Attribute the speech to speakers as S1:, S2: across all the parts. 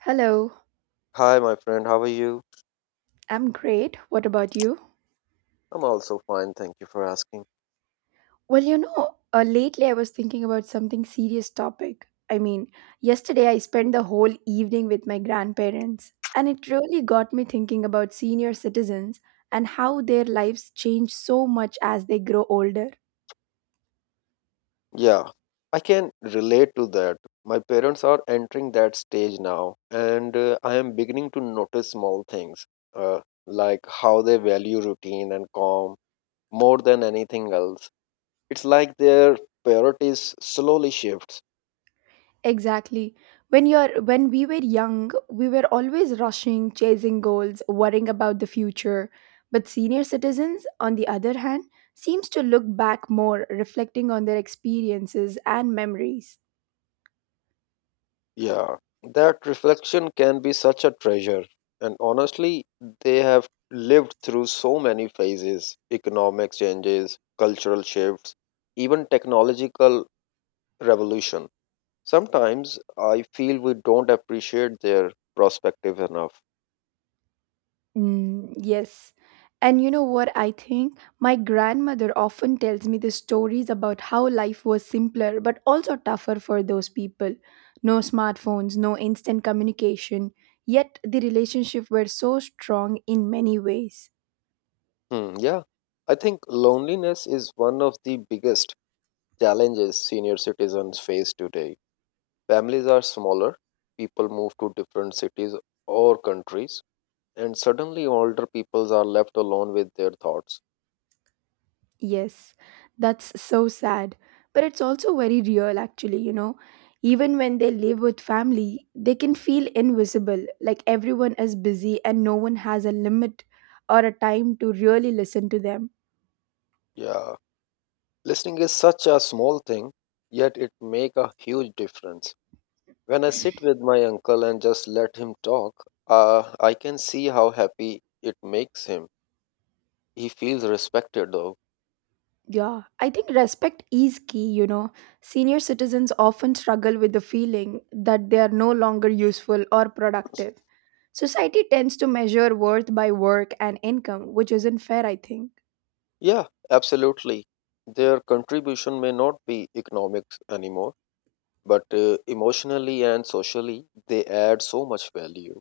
S1: Hello,
S2: Hi, my friend. How are you?
S1: I'm great. What about you?
S2: I'm also fine. Thank you for asking.
S1: Well, lately I was thinking about something serious topic. I mean, yesterday I spent the whole evening with my grandparents, and it really got me thinking about senior citizens and how their lives change so much as they grow older.
S2: Yeah, I can relate to that. My parents are entering that stage now, and I am beginning to notice small things, uh, like how they value routine and calm more than anything else. It's like their priorities slowly shifts.
S1: Exactly. When we were young, we were always rushing, chasing goals, worrying about the future. But senior citizens, on the other hand, seems to look back more, reflecting on their experiences and memories.
S2: Yeah, that reflection can be such a treasure. And honestly, they have lived through so many phases economic changes, cultural shifts, even technological revolution. Sometimes I feel we don't appreciate their perspective enough.
S1: Mm, yes. And you know what I think? My grandmother often tells me the stories about how life was simpler but also tougher for those people. No smartphones, no instant communication, yet the relationship were so strong in many ways.
S2: Yeah, I think loneliness is one of the biggest challenges senior citizens face today. Families are smaller, people move to different cities or countries, and suddenly older peoples are left alone with their thoughts.
S1: Yes, that's so sad. But it's also very real, actually. Even when they live with family, they can feel invisible, like everyone is busy and no one has a limit or a time to really listen to them.
S2: Yeah, listening is such a small thing, yet it make a huge difference. When I sit with my uncle and just let him talk, I can see how happy it makes him. He feels respected though.
S1: Yeah, I think respect is key. Senior citizens often struggle with the feeling that they are no longer useful or productive. Society tends to measure worth by work and income, which isn't fair, I think.
S2: Yeah, absolutely. Their contribution may not be economic anymore, but emotionally and socially they add so much value.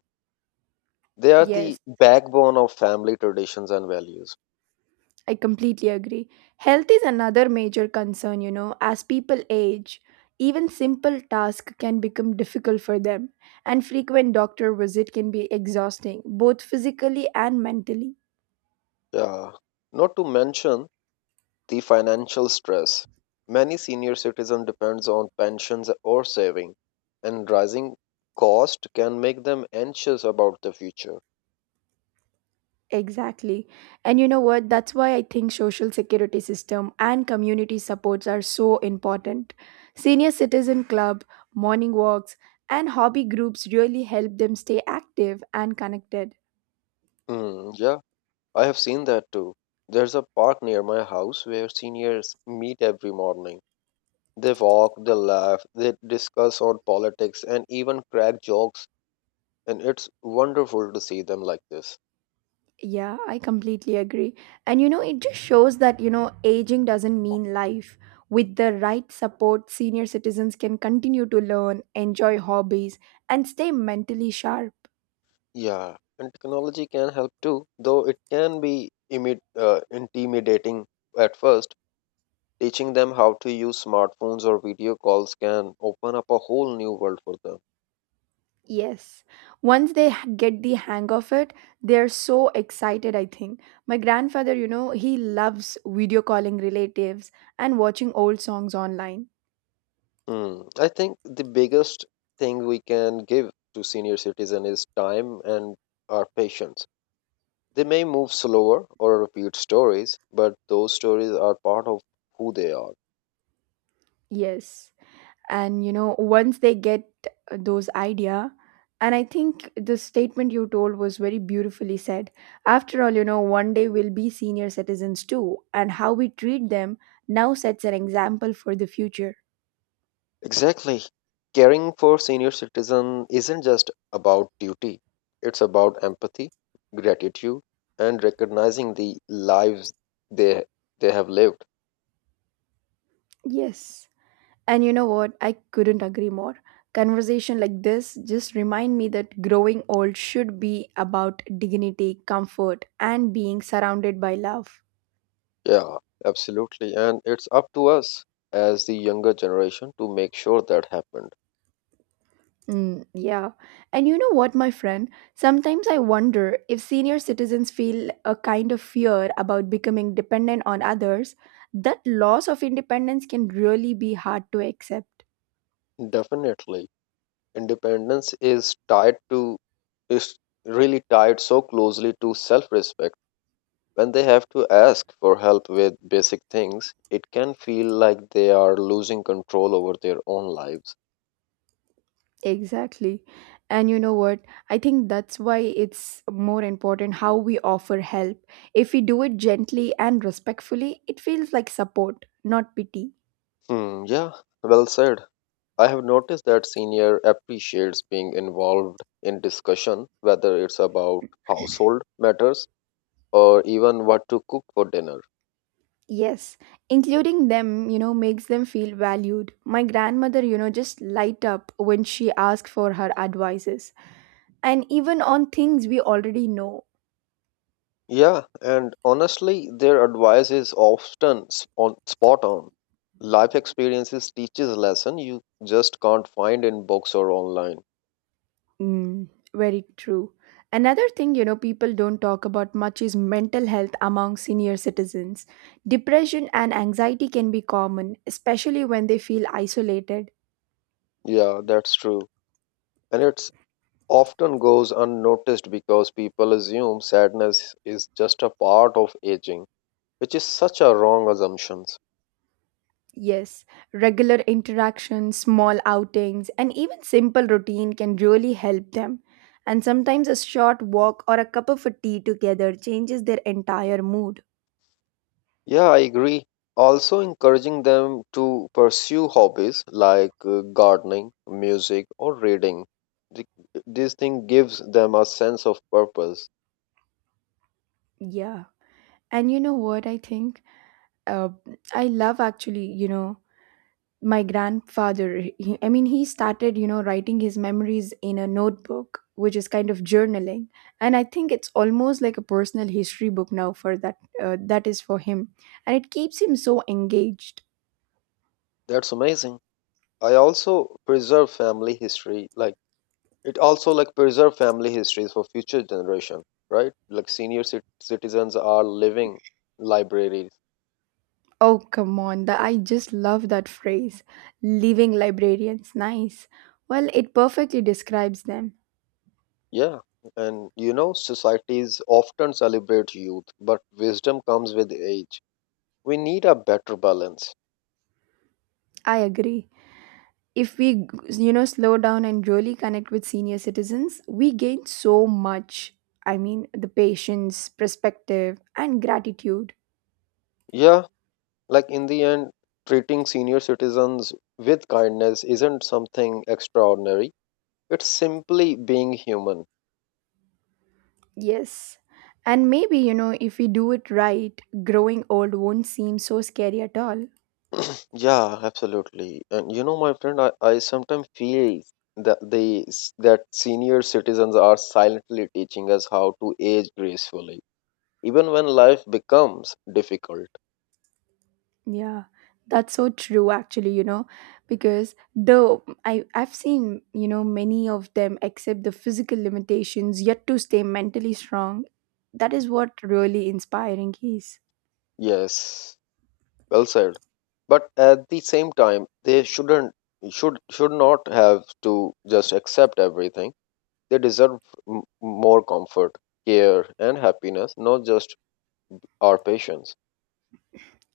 S2: They are the
S1: Yes.
S2: backbone of family traditions and values.
S1: I completely agree. Health is another major concern, as people age, even simple tasks can become difficult for them, and frequent doctor visit can be exhausting, both physically and mentally.
S2: Yeah, not to mention the financial stress. Many senior citizens depends on pensions or saving, and rising cost can make them anxious about the future.
S1: Exactly. And you know what? That's why I think social security system and community supports are so important. Senior citizen club, morning walks, and hobby groups really help them stay active and connected.
S2: Yeah, I have seen that too. There's a park near my house where seniors meet every morning. They walk, they laugh, they discuss on politics and even crack jokes, and it's wonderful to see them like this.
S1: Yeah, I completely agree. It just shows that aging doesn't mean life. With the right support, senior citizens can continue to learn, enjoy hobbies, and stay mentally sharp.
S2: Yeah, and technology can help too, though it can be intimidating at first. Teaching them how to use smartphones or video calls can open up a whole new world for them.
S1: Yes. Once they get the hang of it, they're so excited, I think. My grandfather, you know, he loves video calling relatives and watching old songs online.
S2: Hmm. I think the biggest thing we can give to senior citizens is time and our patience. They may move slower or repeat stories, but those stories are part of who they are.
S1: Yes. and you know once they get those idea. And I think the statement you told was very beautifully said. After all, one day we'll be senior citizens too, and how we treat them now sets an example for the future.
S2: Exactly. Caring for senior citizens isn't just about duty, it's about empathy, gratitude, and recognizing the lives they they have lived.
S1: Yes. And you know what? I couldn't agree more. Conversation like this just remind me that growing old should be about dignity, comfort, and being surrounded by love.
S2: Yeah, absolutely. And it's up to us as the younger generation to make sure that happened.
S1: Mm, yeah. And you know what, my friend? Sometimes I wonder if senior citizens feel a kind of fear about becoming dependent on others. That loss of independence can really be hard to accept.
S2: Definitely. Independence is tied to is really tied so closely to self-respect. When they have to ask for help with basic things, it can feel like they are losing control over their own lives.
S1: Exactly. And you know what? I think that's why it's more important how we offer help. If we do it gently and respectfully, it feels like support, not pity.
S2: Yeah, well said. I have noticed that senior appreciates being involved in discussion, whether it's about household matters or even what to cook for dinner.
S1: Yes, including them, makes them feel valued. My grandmother just light up when she asks for her advices. And even on things we already know.
S2: Yeah, and honestly, their advice is often sp- on spot on. Life experiences teaches lesson you just can't find in books or online.
S1: Mm, very true. Another thing, people don't talk about much is mental health among senior citizens. Depression and anxiety can be common, especially when they feel isolated.
S2: Yeah, that's true. And it often goes unnoticed because people assume sadness is just a part of aging, which is such a wrong assumption.
S1: Yes, regular interactions, small outings, and even simple routine can really help them. And sometimes a short walk or a cup of a tea together changes their entire mood.
S2: Yeah, I agree. Also encouraging them to pursue hobbies like gardening music or reading. This thing gives them a sense of purpose.
S1: Yeah. And you know what I think? Uh, I love actually, my grandfather. He, I mean, he started writing his memories in a notebook, which is kind of journaling. And I think it's almost like a personal history book now for that is for him. And it keeps him so engaged.
S2: That's amazing. I also preserve family history like It also like preserve family histories for future generation, right? Like senior citizens are living libraries.
S1: Oh, come on. I just love that phrase. Living librarians. Nice. Well, it perfectly describes them.
S2: Yeah, and you know societies often celebrate youth, but wisdom comes with age. We need a better balance.
S1: I agree. If we, slow down and really connect with senior citizens, we gain so much. I mean, the patience, perspective, and gratitude.
S2: Yeah, like in the end, treating senior citizens with kindness isn't something extraordinary. It's simply being human.
S1: Yes. And maybe, if we do it right, growing old won't seem so scary at all.
S2: Yeah, absolutely. And you know, my friend, I sometimes feel that senior citizens are silently teaching us how to age gracefully, even when life becomes difficult.
S1: Yeah, that's so true actually, because though I've seen, many of them accept the physical limitations yet to stay mentally strong. That is what really inspiring is.
S2: Yes, well said. But at the same time, they should not have to just accept everything. They deserve m more comfort, care, and happiness, not just our patience.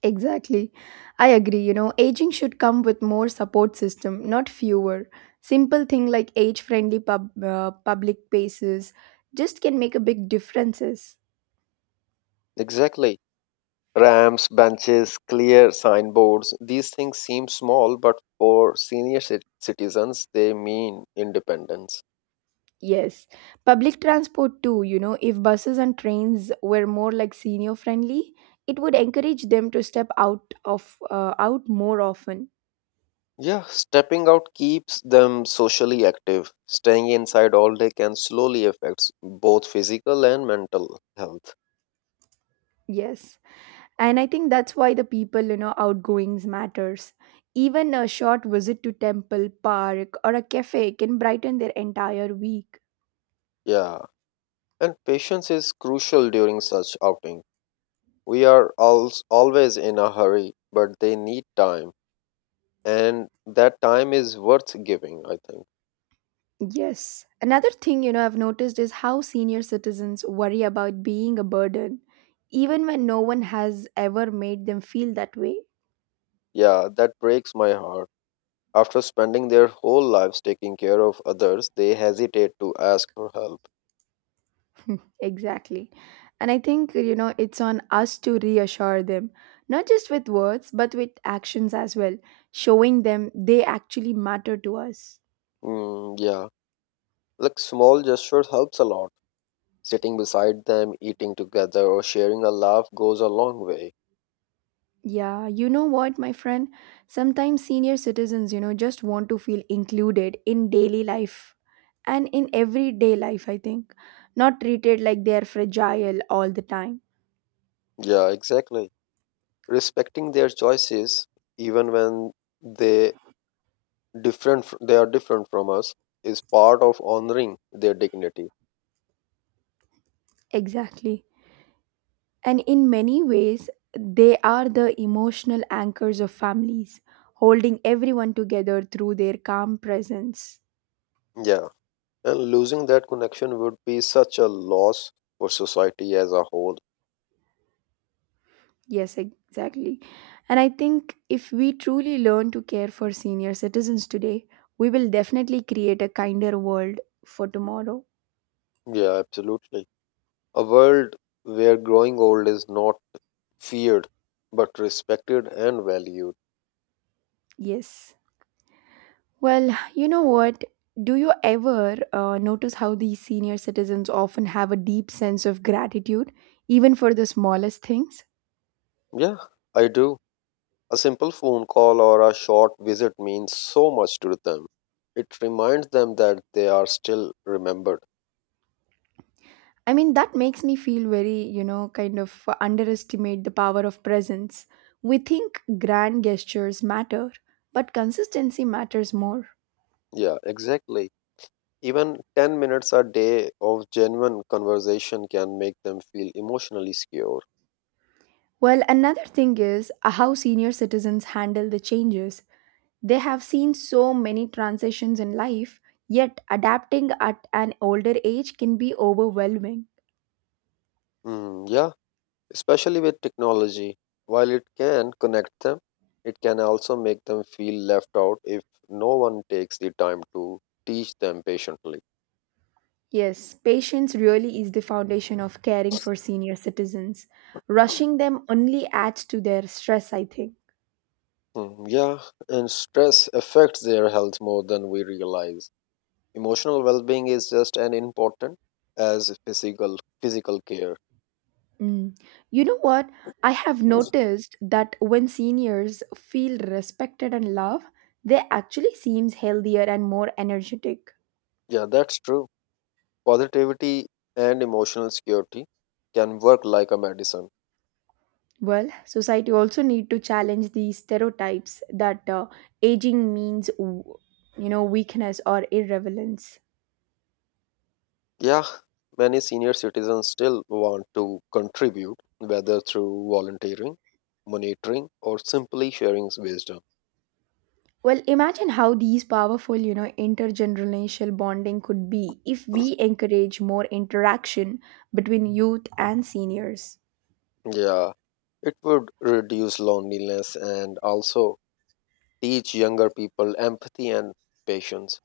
S1: Exactly. I agree, aging should come with more support system, not fewer. Simple thing like age-friendly public spaces just can make a big differences.
S2: Exactly. Ramps, benches, clear signboards, these things seem small, but for senior citizens, they mean independence.
S1: Yes, public transport too. If buses and trains were more like senior friendly, it would encourage them to step out more often.
S2: Yeah, stepping out keeps them socially active. Staying inside all day can slowly affect both physical and mental health.
S1: Yes, and I think that's why the people outgoings matters. Even a short visit to temple, park, or a cafe can brighten their entire week.
S2: Yeah, and patience is crucial during such outing. We are always in a hurry, but they need time, and that time is worth giving, I think.
S1: Yes. Another thing, I've noticed is how senior citizens worry about being a burden, even when no one has ever made them feel that way.
S2: Yeah, that breaks my heart. After spending their whole lives taking care of others, they hesitate to ask for help.
S1: Exactly. And I think, it's on us to reassure them, not just with words, but with actions as well, showing them they actually matter to us.
S2: Yeah, like small gestures helps a lot. Sitting beside them, eating together, or sharing a laugh goes a long way.
S1: Yeah, you know what, my friend? Sometimes senior citizens, just want to feel included in daily life and in everyday life, I think, not treated like they are fragile all the time.
S2: Yeah, exactly. Respecting their choices, even when they they are different from us, is part of honoring their dignity.
S1: Exactly. And in many ways, they are the emotional anchors of families, holding everyone together through their calm presence.
S2: Yeah, and losing that connection would be such a loss for society as a whole.
S1: Yes, exactly. And I think if we truly learn to care for senior citizens today, we will definitely create a kinder world for tomorrow.
S2: Yeah, absolutely. A world where growing old is not feared but respected and valued.
S1: Yes. Well, you know what? Do you ever notice how these senior citizens often have a deep sense of gratitude, even for the smallest things?
S2: Yeah, I do. A simple phone call or a short visit means so much to them. It reminds them that they are still remembered.
S1: I mean, that makes me feel very, kind of underestimate the power of presence. We think grand gestures matter, but consistency matters more.
S2: Yeah, exactly. Even 10 minutes a day of genuine conversation can make them feel emotionally secure.
S1: Well, another thing is how senior citizens handle the changes. They have seen so many transitions in life, yet adapting at an older age can be overwhelming.
S2: Yeah, especially with technology, while it can connect them, it can also make them feel left out if no one takes the time to teach them patiently.
S1: Yes, patience really is the foundation of caring for senior citizens. Rushing them only adds to their stress, I think.
S2: Yeah, and stress affects their health more than we realize. Emotional well-being is just as important as physical care.
S1: Mm. You know what? I have noticed that when seniors feel respected and loved, they actually seems healthier and more energetic.
S2: Yeah, that's true. Positivity and emotional security can work like a medicine.
S1: Well, society also need to challenge these stereotypes that aging means weakness or irrelevance.
S2: Yeah, many senior citizens still want to contribute, whether through volunteering, monitoring, or simply sharing wisdom.
S1: Well, imagine how these powerful, intergenerational bonding could be if we encourage more interaction between youth and seniors.
S2: Yeah, it would reduce loneliness and also teach younger people empathy and patience.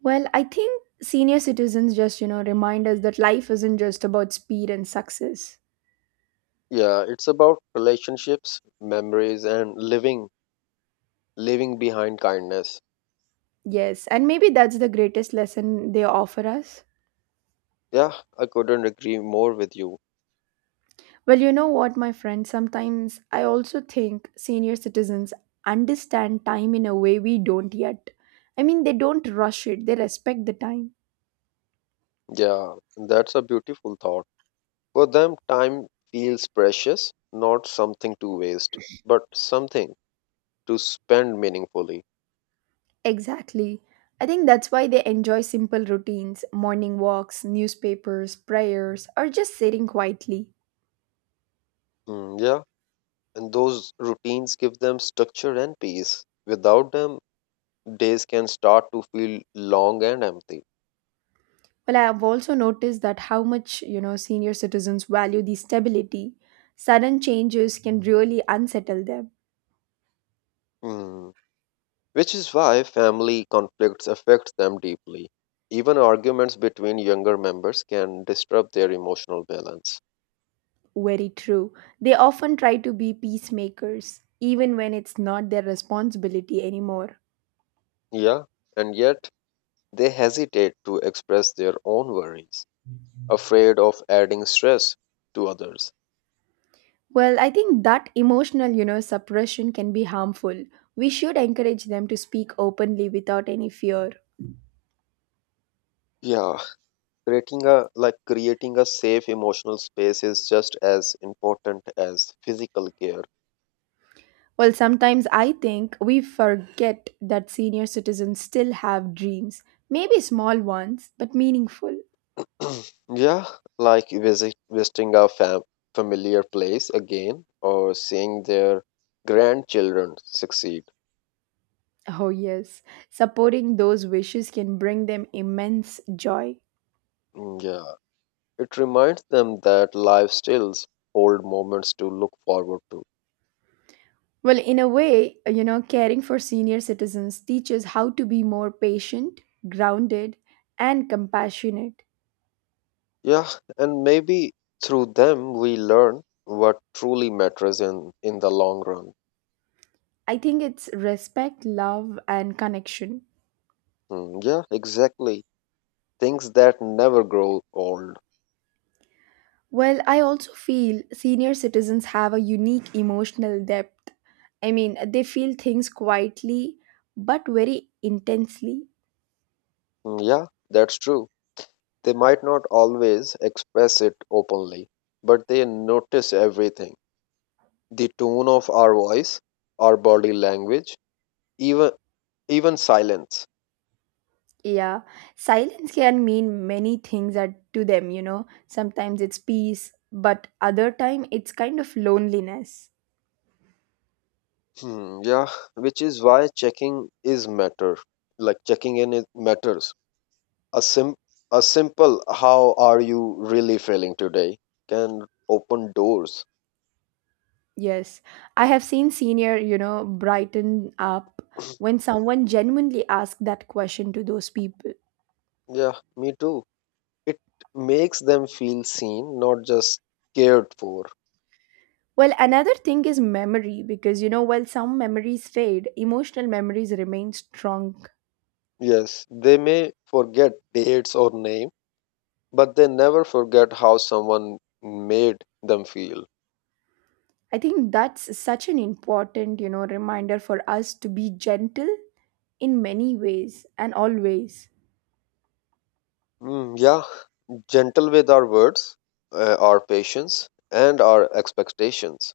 S1: Well, I think senior citizens just, remind us that life isn't just about speed and success.
S2: Yeah, it's about relationships, memories, and living leaving behind kindness.
S1: Yes, and maybe that's the greatest lesson they offer us.
S2: Yeah, I couldn't agree more with you.
S1: Well, you know what, my friend, sometimes I also think senior citizens understand time in a way we don't yet. I mean, they don't rush it, they respect the time.
S2: Yeah, that's a beautiful thought. For them, time feels precious, not something to waste, but something to spend meaningfully.
S1: Exactly. I think that's why they enjoy simple routines, morning walks, newspapers, prayers, or just sitting quietly.
S2: Yeah, and those routines give them structure and peace. Without them, days can start to feel long and empty.
S1: Well, I have also noticed that how much, senior citizens value the stability. Sudden changes can really unsettle them.
S2: Mm. Which is why family conflicts affect them deeply. Even arguments between younger members can disrupt their emotional balance.
S1: Very true. They often try to be peacemakers, even when it's not their responsibility anymore.
S2: Yeah, and yet they hesitate to express their own worries, afraid of adding stress to others.
S1: Well, I think that emotional suppression can be harmful. We should encourage them to speak openly without any fear.
S2: Yeah, creating a safe emotional space is just as important as physical care.
S1: Well, sometimes I think we forget that senior citizens still have dreams, maybe small ones, but meaningful.
S2: Yeah, like visiting a familiar place again or seeing their grandchildren succeed.
S1: Oh, yes. Supporting those wishes can bring them immense joy.
S2: Yeah, it reminds them that life still hold moments to look forward to.
S1: Well, in a way, caring for senior citizens teaches how to be more patient, grounded, and compassionate.
S2: Yeah, and maybe through them we learn what truly matters in the long run.
S1: I think it's respect, love, and connection.
S2: Yeah, exactly. Things that never grow old.
S1: Well, I also feel senior citizens have a unique emotional depth. I mean, they feel things quietly but very intensely.
S2: Yeah, that's true. They might not always express it openly, but they notice everything. The tone of our voice, our body language, even even silence.
S1: Yeah, silence can mean many things to them, you know. Sometimes it's peace, but other time it's kind of loneliness.
S2: Yeah, which is why checking is matter. Like checking in it matters. A sim a simple how are you really feeling today can open doors.
S1: Yes, I have seen senior, brighten up when someone genuinely asks that question to those people.
S2: Yeah, me too. It makes them feel seen, not just cared for.
S1: Well, another thing is memory because while some memories fade, emotional memories remain strong.
S2: Yes, they may forget dates or name, but they never forget how someone made them feel.
S1: I think that's such an important reminder for us to be gentle in many ways and always.
S2: Yeah, gentle with our words, our patience, and our expectations.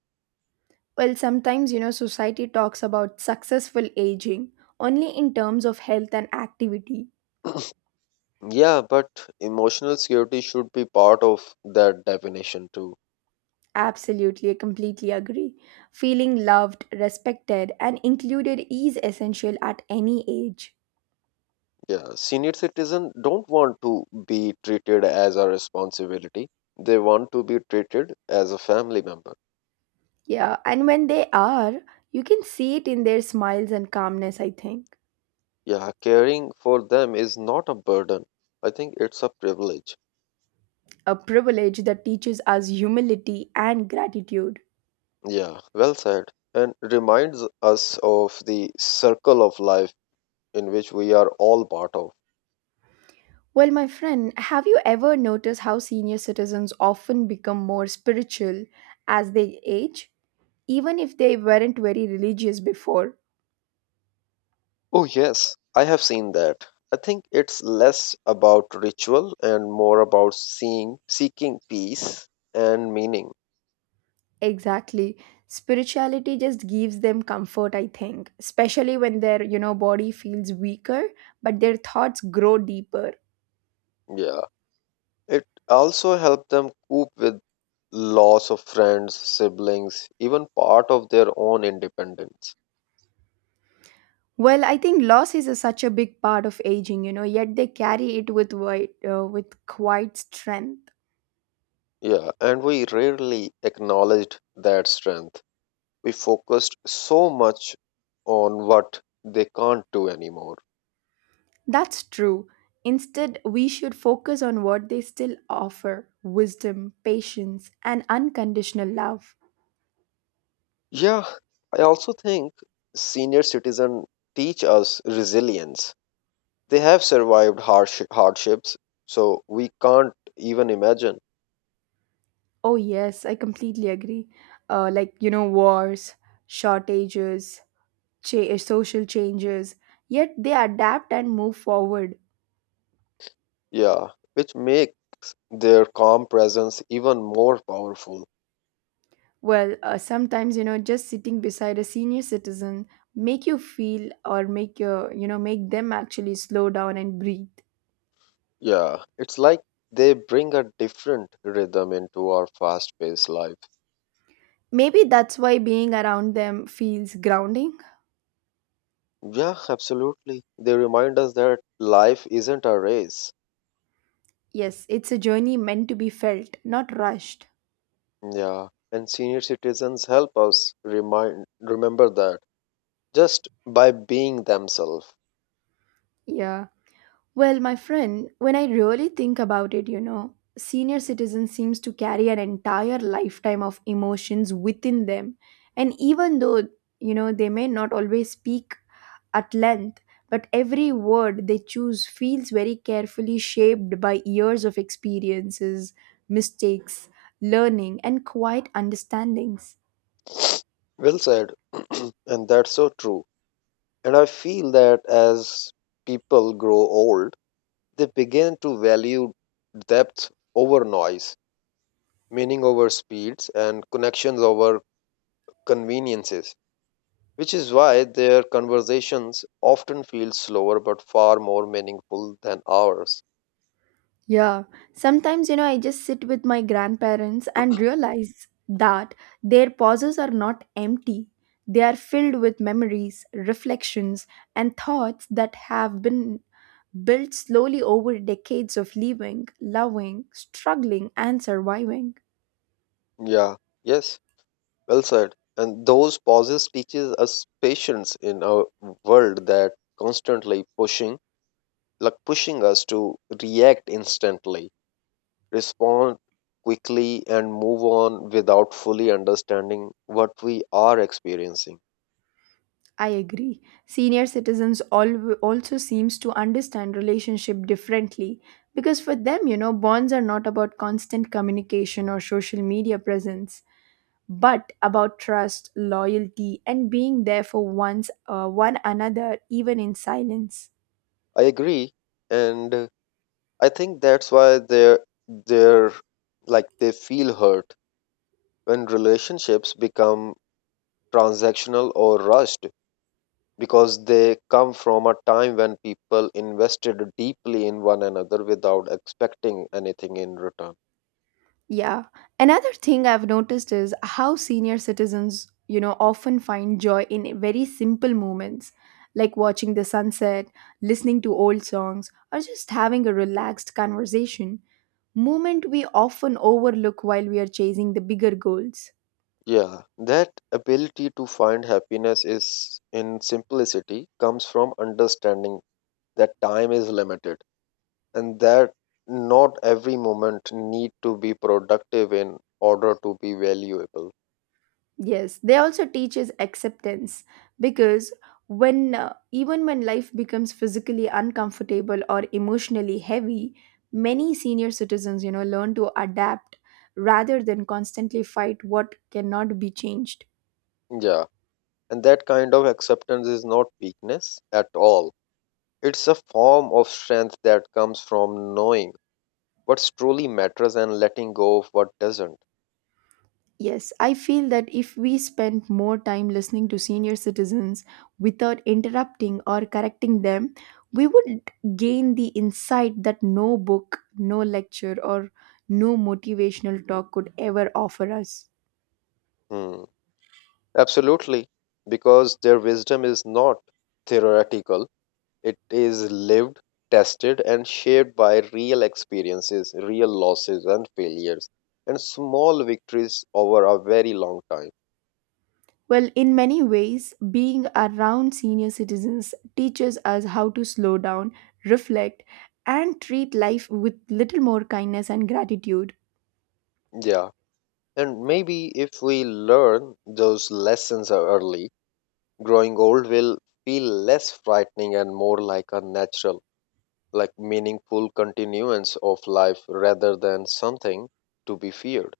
S1: Well, sometimes, society talks about successful aging only in terms of health and activity.
S2: Yeah, but emotional security should be part of that definition too.
S1: Absolutely, I completely agree. Feeling loved, respected, and included is essential at any age.
S2: Yeah, senior citizens don't want to be treated as a responsibility. They want to be treated as a family member.
S1: Yeah, and when they are, you can see it in their smiles and calmness, I think.
S2: Yeah, caring for them is not a burden. I think it's a privilege.
S1: A privilege that teaches us humility and gratitude.
S2: Yeah, well said. And reminds us of the circle of life in which we are all part of.
S1: Well, my friend, have you ever noticed how senior citizens often become more spiritual as they age? Even if they weren't very religious before.
S2: Oh, yes, I have seen that. I think it's less about ritual and more about seeking peace and meaning.
S1: Exactly. Spirituality just gives them comfort, I think, especially when their body feels weaker, but their thoughts grow deeper.
S2: Yeah. It also helped them cope with loss of friends, siblings, even part of their own independence.
S1: Well, I think loss is such a big part of aging, yet they carry it with quite strength.
S2: Yeah, and we rarely acknowledged that strength. We focused so much on what they can't do anymore.
S1: That's true. Instead, we should focus on what they still offer wisdom, patience, and unconditional love.
S2: Yeah, I also think senior citizens teach us resilience. They have survived harsh hardships, so we can't even imagine.
S1: Oh, yes, I completely agree. Wars, shortages, social changes, yet they adapt and move forward.
S2: Yeah, which makes their calm presence even more powerful.
S1: Just sitting beside a senior citizen make you feel or make your, make them actually slow down and breathe.
S2: Yeah, it's like they bring a different rhythm into our fast paced life.
S1: Maybe that's why being around them feels grounding.
S2: Yeah, absolutely. They remind us that life isn't a race.
S1: Yes, it's a journey meant to be felt, not rushed.
S2: Yeah, and senior citizens help us remind remember that just by being themselves.
S1: Yeah. Well, my friend, when I really think about it, senior citizen seems to carry an entire lifetime of emotions within them. And even though, they may not always speak at length, but every word they choose feels very carefully shaped by years of experiences, mistakes, learning, and quiet understandings.
S2: Well said, and that's so true. And I feel that as people grow old, they begin to value depth over noise, meaning over speeds, and connections over conveniences, which is why their conversations often feel slower but far more meaningful than ours.
S1: Yeah, sometimes I just sit with my grandparents and realize that their pauses are not empty. They are filled with memories, reflections, and thoughts that have been built slowly over decades of living, loving, struggling, and surviving.
S2: Yeah, yes, well said. And those pauses teaches us patience in a world that constantly pushing, pushing us to react instantly, respond quickly and move on without fully understanding what we are experiencing.
S1: I agree. Senior citizens also seems to understand relationship differently because for them, bonds are not about constant communication or social media presence, but about trust, loyalty, and being there for one another even in silence.
S2: I agree, and I think that's why they're they feel hurt when relationships become transactional or rushed because they come from a time when people invested deeply in one another without expecting anything in return.
S1: Yeah. Another thing I've noticed is how senior citizens, often find joy in very simple moments like watching the sunset, listening to old songs, or just having a relaxed conversation. Moment we often overlook while we are chasing the bigger goals.
S2: Yeah, that ability to find happiness is in simplicity comes from understanding that time is limited and that not every moment need to be productive in order to be valuable.
S1: Yes, they also teaches acceptance because when even when life becomes physically uncomfortable or emotionally heavy, many senior citizens, learn to adapt rather than constantly fight what cannot be changed.
S2: Yeah, and that kind of acceptance is not weakness at all. It's a form of strength that comes from knowing what truly matters and letting go of what doesn't.
S1: Yes, I feel that if we spend more time listening to senior citizens without interrupting or correcting them, we would gain the insight that no book, no lecture, or no motivational talk could ever offer us.
S2: Hmm. Absolutely, because their wisdom is not theoretical, it is lived, tested, and shaped by real experiences, real losses, and failures, and small victories over a very long time.
S1: Well, in many ways, being around senior citizens teaches us how to slow down, reflect, and treat life with little more kindness and gratitude.
S2: Yeah, and maybe if we learn those lessons early, growing old will feel less frightening and more like a natural like meaningful continuance of life rather than something to be feared.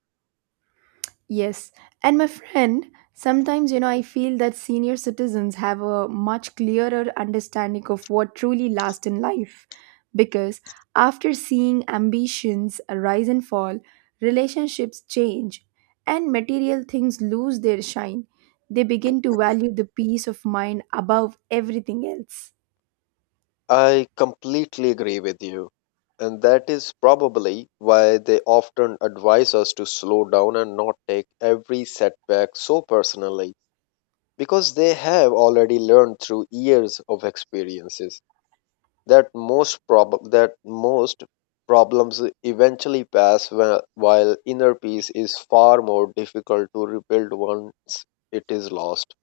S1: Yes, and my friend, sometimes I feel that senior citizens have a much clearer understanding of what truly lasts in life because after seeing ambitions rise and fall, relationships change, and material things lose their shine, they begin to value the peace of mind above everything else.
S2: I completely agree with you. And that is probably why they often advise us to slow down and not take every setback so personally, because they have already learned through years of experiences that most problems eventually pass while inner peace is far more difficult to rebuild once it is lost.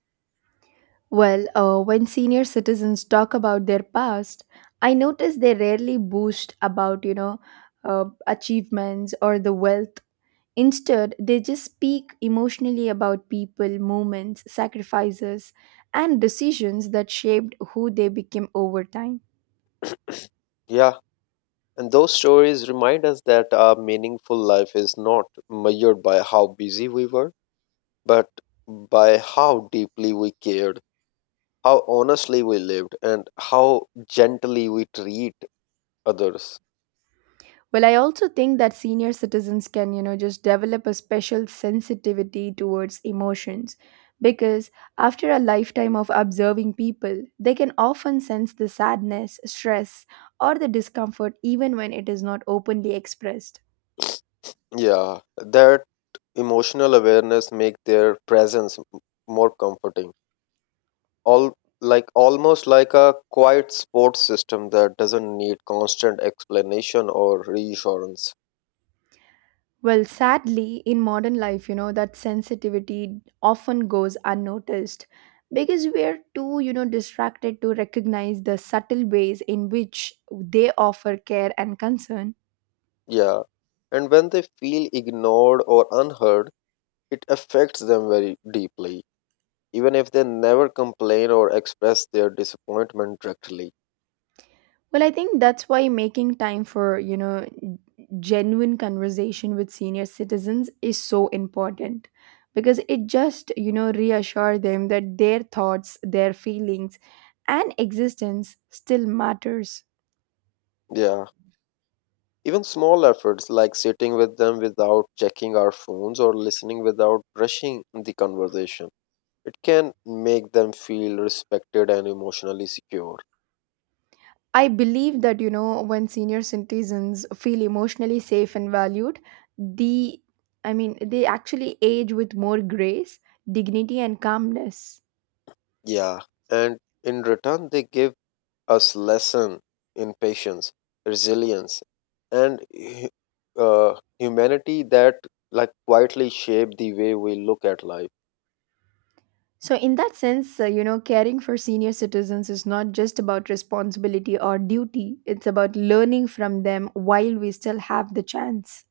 S1: When senior citizens talk about their past, I notice they rarely boast about, achievements or the wealth. Instead, they just speak emotionally about people, moments, sacrifices, and decisions that shaped who they became over time.
S2: Yeah, and those stories remind us that our meaningful life is not measured by how busy we were, but by how deeply we cared, how honestly we lived, and how gently we treat others.
S1: Well, I also think that senior citizens can, just develop a special sensitivity towards emotions because after a lifetime of observing people, they can often sense the sadness, stress, or the discomfort even when it is not openly expressed.
S2: Yeah, that emotional awareness make their presence more comforting. All like almost like a quiet sports system that doesn't need constant explanation or reassurance.
S1: Well, sadly, in modern life, that sensitivity often goes unnoticed because we are too, distracted to recognize the subtle ways in which they offer care and concern.
S2: Yeah. And when they feel ignored or unheard, it affects them very deeply, even if they never complain or express their disappointment directly.
S1: Well, I think that's why making time for, genuine conversation with senior citizens is so important because it just, reassure them that their thoughts, their feelings and existence still matters.
S2: Yeah. Even small efforts like sitting with them without checking our phones or listening without rushing the conversation, it can make them feel respected and emotionally secure.
S1: I believe that, when senior citizens feel emotionally safe and valued, the they actually age with more grace, dignity and calmness.
S2: Yeah. And in return, they give us lesson in patience, resilience, and humanity that like quietly shape the way we look at life.
S1: So, in that sense, caring for senior citizens is not just about responsibility or duty, it's about learning from them while we still have the chance.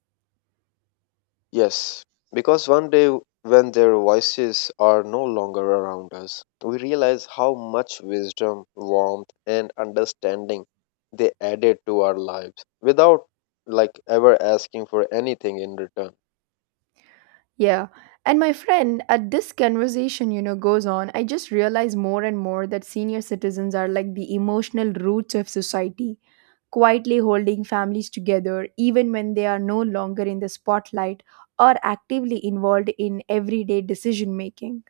S2: Yes, because one day when their voices are no longer around us, we realize how much wisdom, warmth, and understanding they added to our lives without like ever asking for anything in return.
S1: Yeah. And my friend, at this conversation, goes on, I just realize more and more that senior citizens are like the emotional roots of society, quietly holding families together even when they are no longer in the spotlight or actively involved in everyday decision making.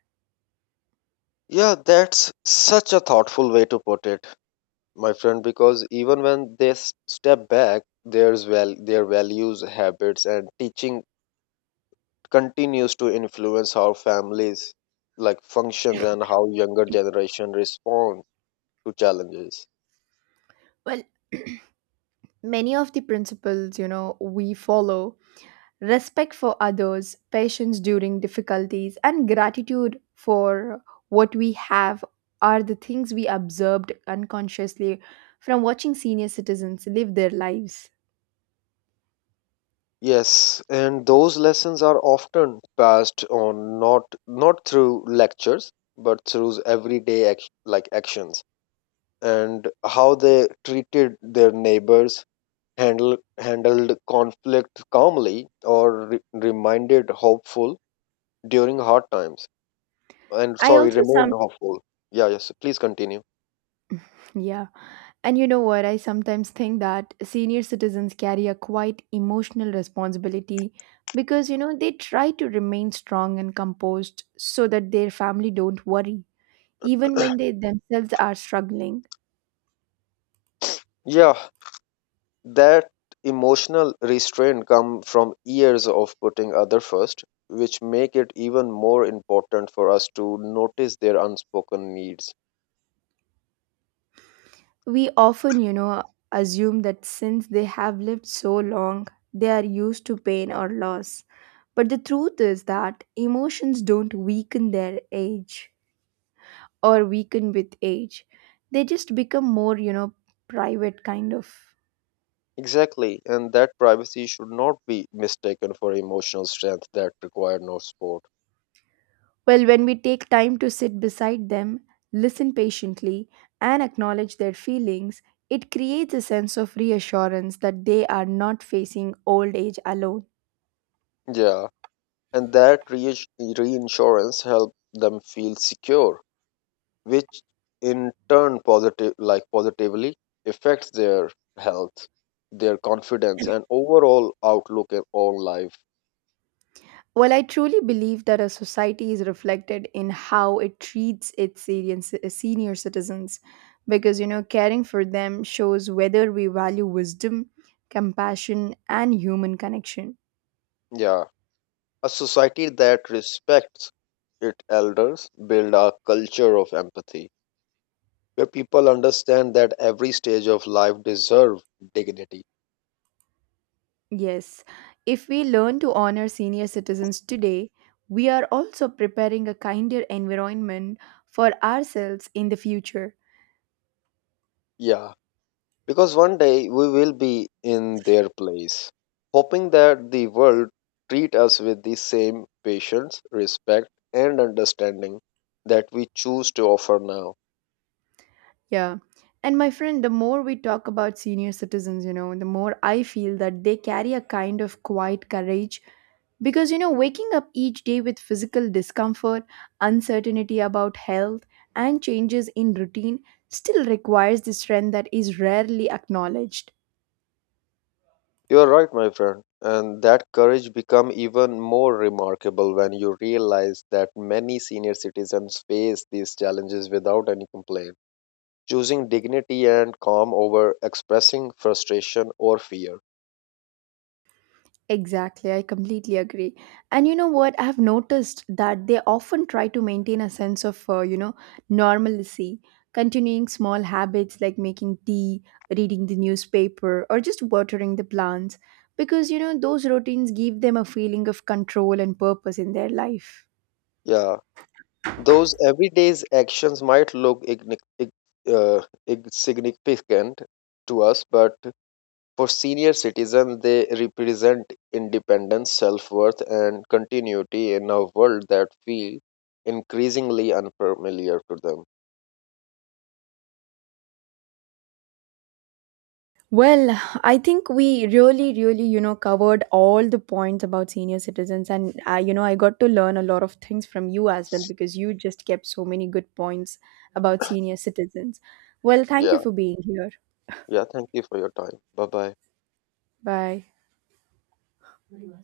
S2: Yeah, that's such a thoughtful way to put it, my friend, because even when they step back, there's their values, habits, and teaching continues to influence how families like functions and how younger generation respond to challenges.
S1: Well, many of the principles, we follow respect for others, patience during difficulties, and gratitude for what we have are the things we observed unconsciously from watching senior citizens live their lives.
S2: Yes, and those lessons are often passed on not through lectures, but through everyday like actions, and how they treated their neighbors, handled conflict calmly, or reminded hopeful during hard times, and
S1: I
S2: sorry,
S1: also some
S2: remained hopeful. Yeah, yes, please continue.
S1: yeah. And you know what? I sometimes think that senior citizens carry a quite emotional responsibility because, they try to remain strong and composed so that their family don't worry, even when they themselves are struggling.
S2: Yeah, that emotional restraint come from years of putting other first, which make it even more important for us to notice their unspoken needs.
S1: We often, assume that since they have lived so long, they are used to pain or loss. But the truth is that emotions don't weaken their age or weaken with age. They just become more, private kind of.
S2: Exactly, and that privacy should not be mistaken for emotional strength that require no support.
S1: Well, when we take time to sit beside them, listen patiently, and acknowledge their feelings, it creates a sense of reassurance that they are not facing old age alone.
S2: Yeah, and that reinsurance helped them feel secure, which in turn positively affects their health, their confidence, and overall outlook at on life.
S1: Well, I truly believe that a society is reflected in how it treats its senior citizens because, caring for them shows whether we value wisdom, compassion, and human connection.
S2: Yeah, a society that respects its elders build a culture of empathy where people understand that every stage of life deserve dignity.
S1: Yes, if we learn to honor senior citizens today, we are also preparing a kinder environment for ourselves in the future.
S2: Yeah. Because one day we will be in their place, hoping that the world treat us with the same patience, respect, and understanding that we choose to offer now.
S1: Yeah. And my friend, the more we talk about senior citizens, the more I feel that they carry a kind of quiet courage because, waking up each day with physical discomfort, uncertainty about health, and changes in routine still requires the strength that is rarely acknowledged.
S2: You are right, my friend, and that courage become even more remarkable when you realize that many senior citizens face these challenges without any complaint, choosing dignity and calm over expressing frustration or fear.
S1: Exactly, I completely agree. And you know what? I've noticed that they often try to maintain a sense of, normalcy, continuing small habits like making tea, reading the newspaper, or just watering the plants, because, those routines give them a feeling of control and purpose in their life.
S2: Yeah. Those everyday actions might look uh, insignificant to us, but for senior citizens, they represent independence, self worth, and continuity in a world that feels increasingly unfamiliar to them.
S1: Well, I think we really, covered all the points about senior citizens, and I, I got to learn a lot of things from you as well because you just kept so many good points about senior citizens. Well, thank you
S2: Yeah,
S1: for being here.
S2: yeah, thank you for your time. Bye bye.
S1: Bye.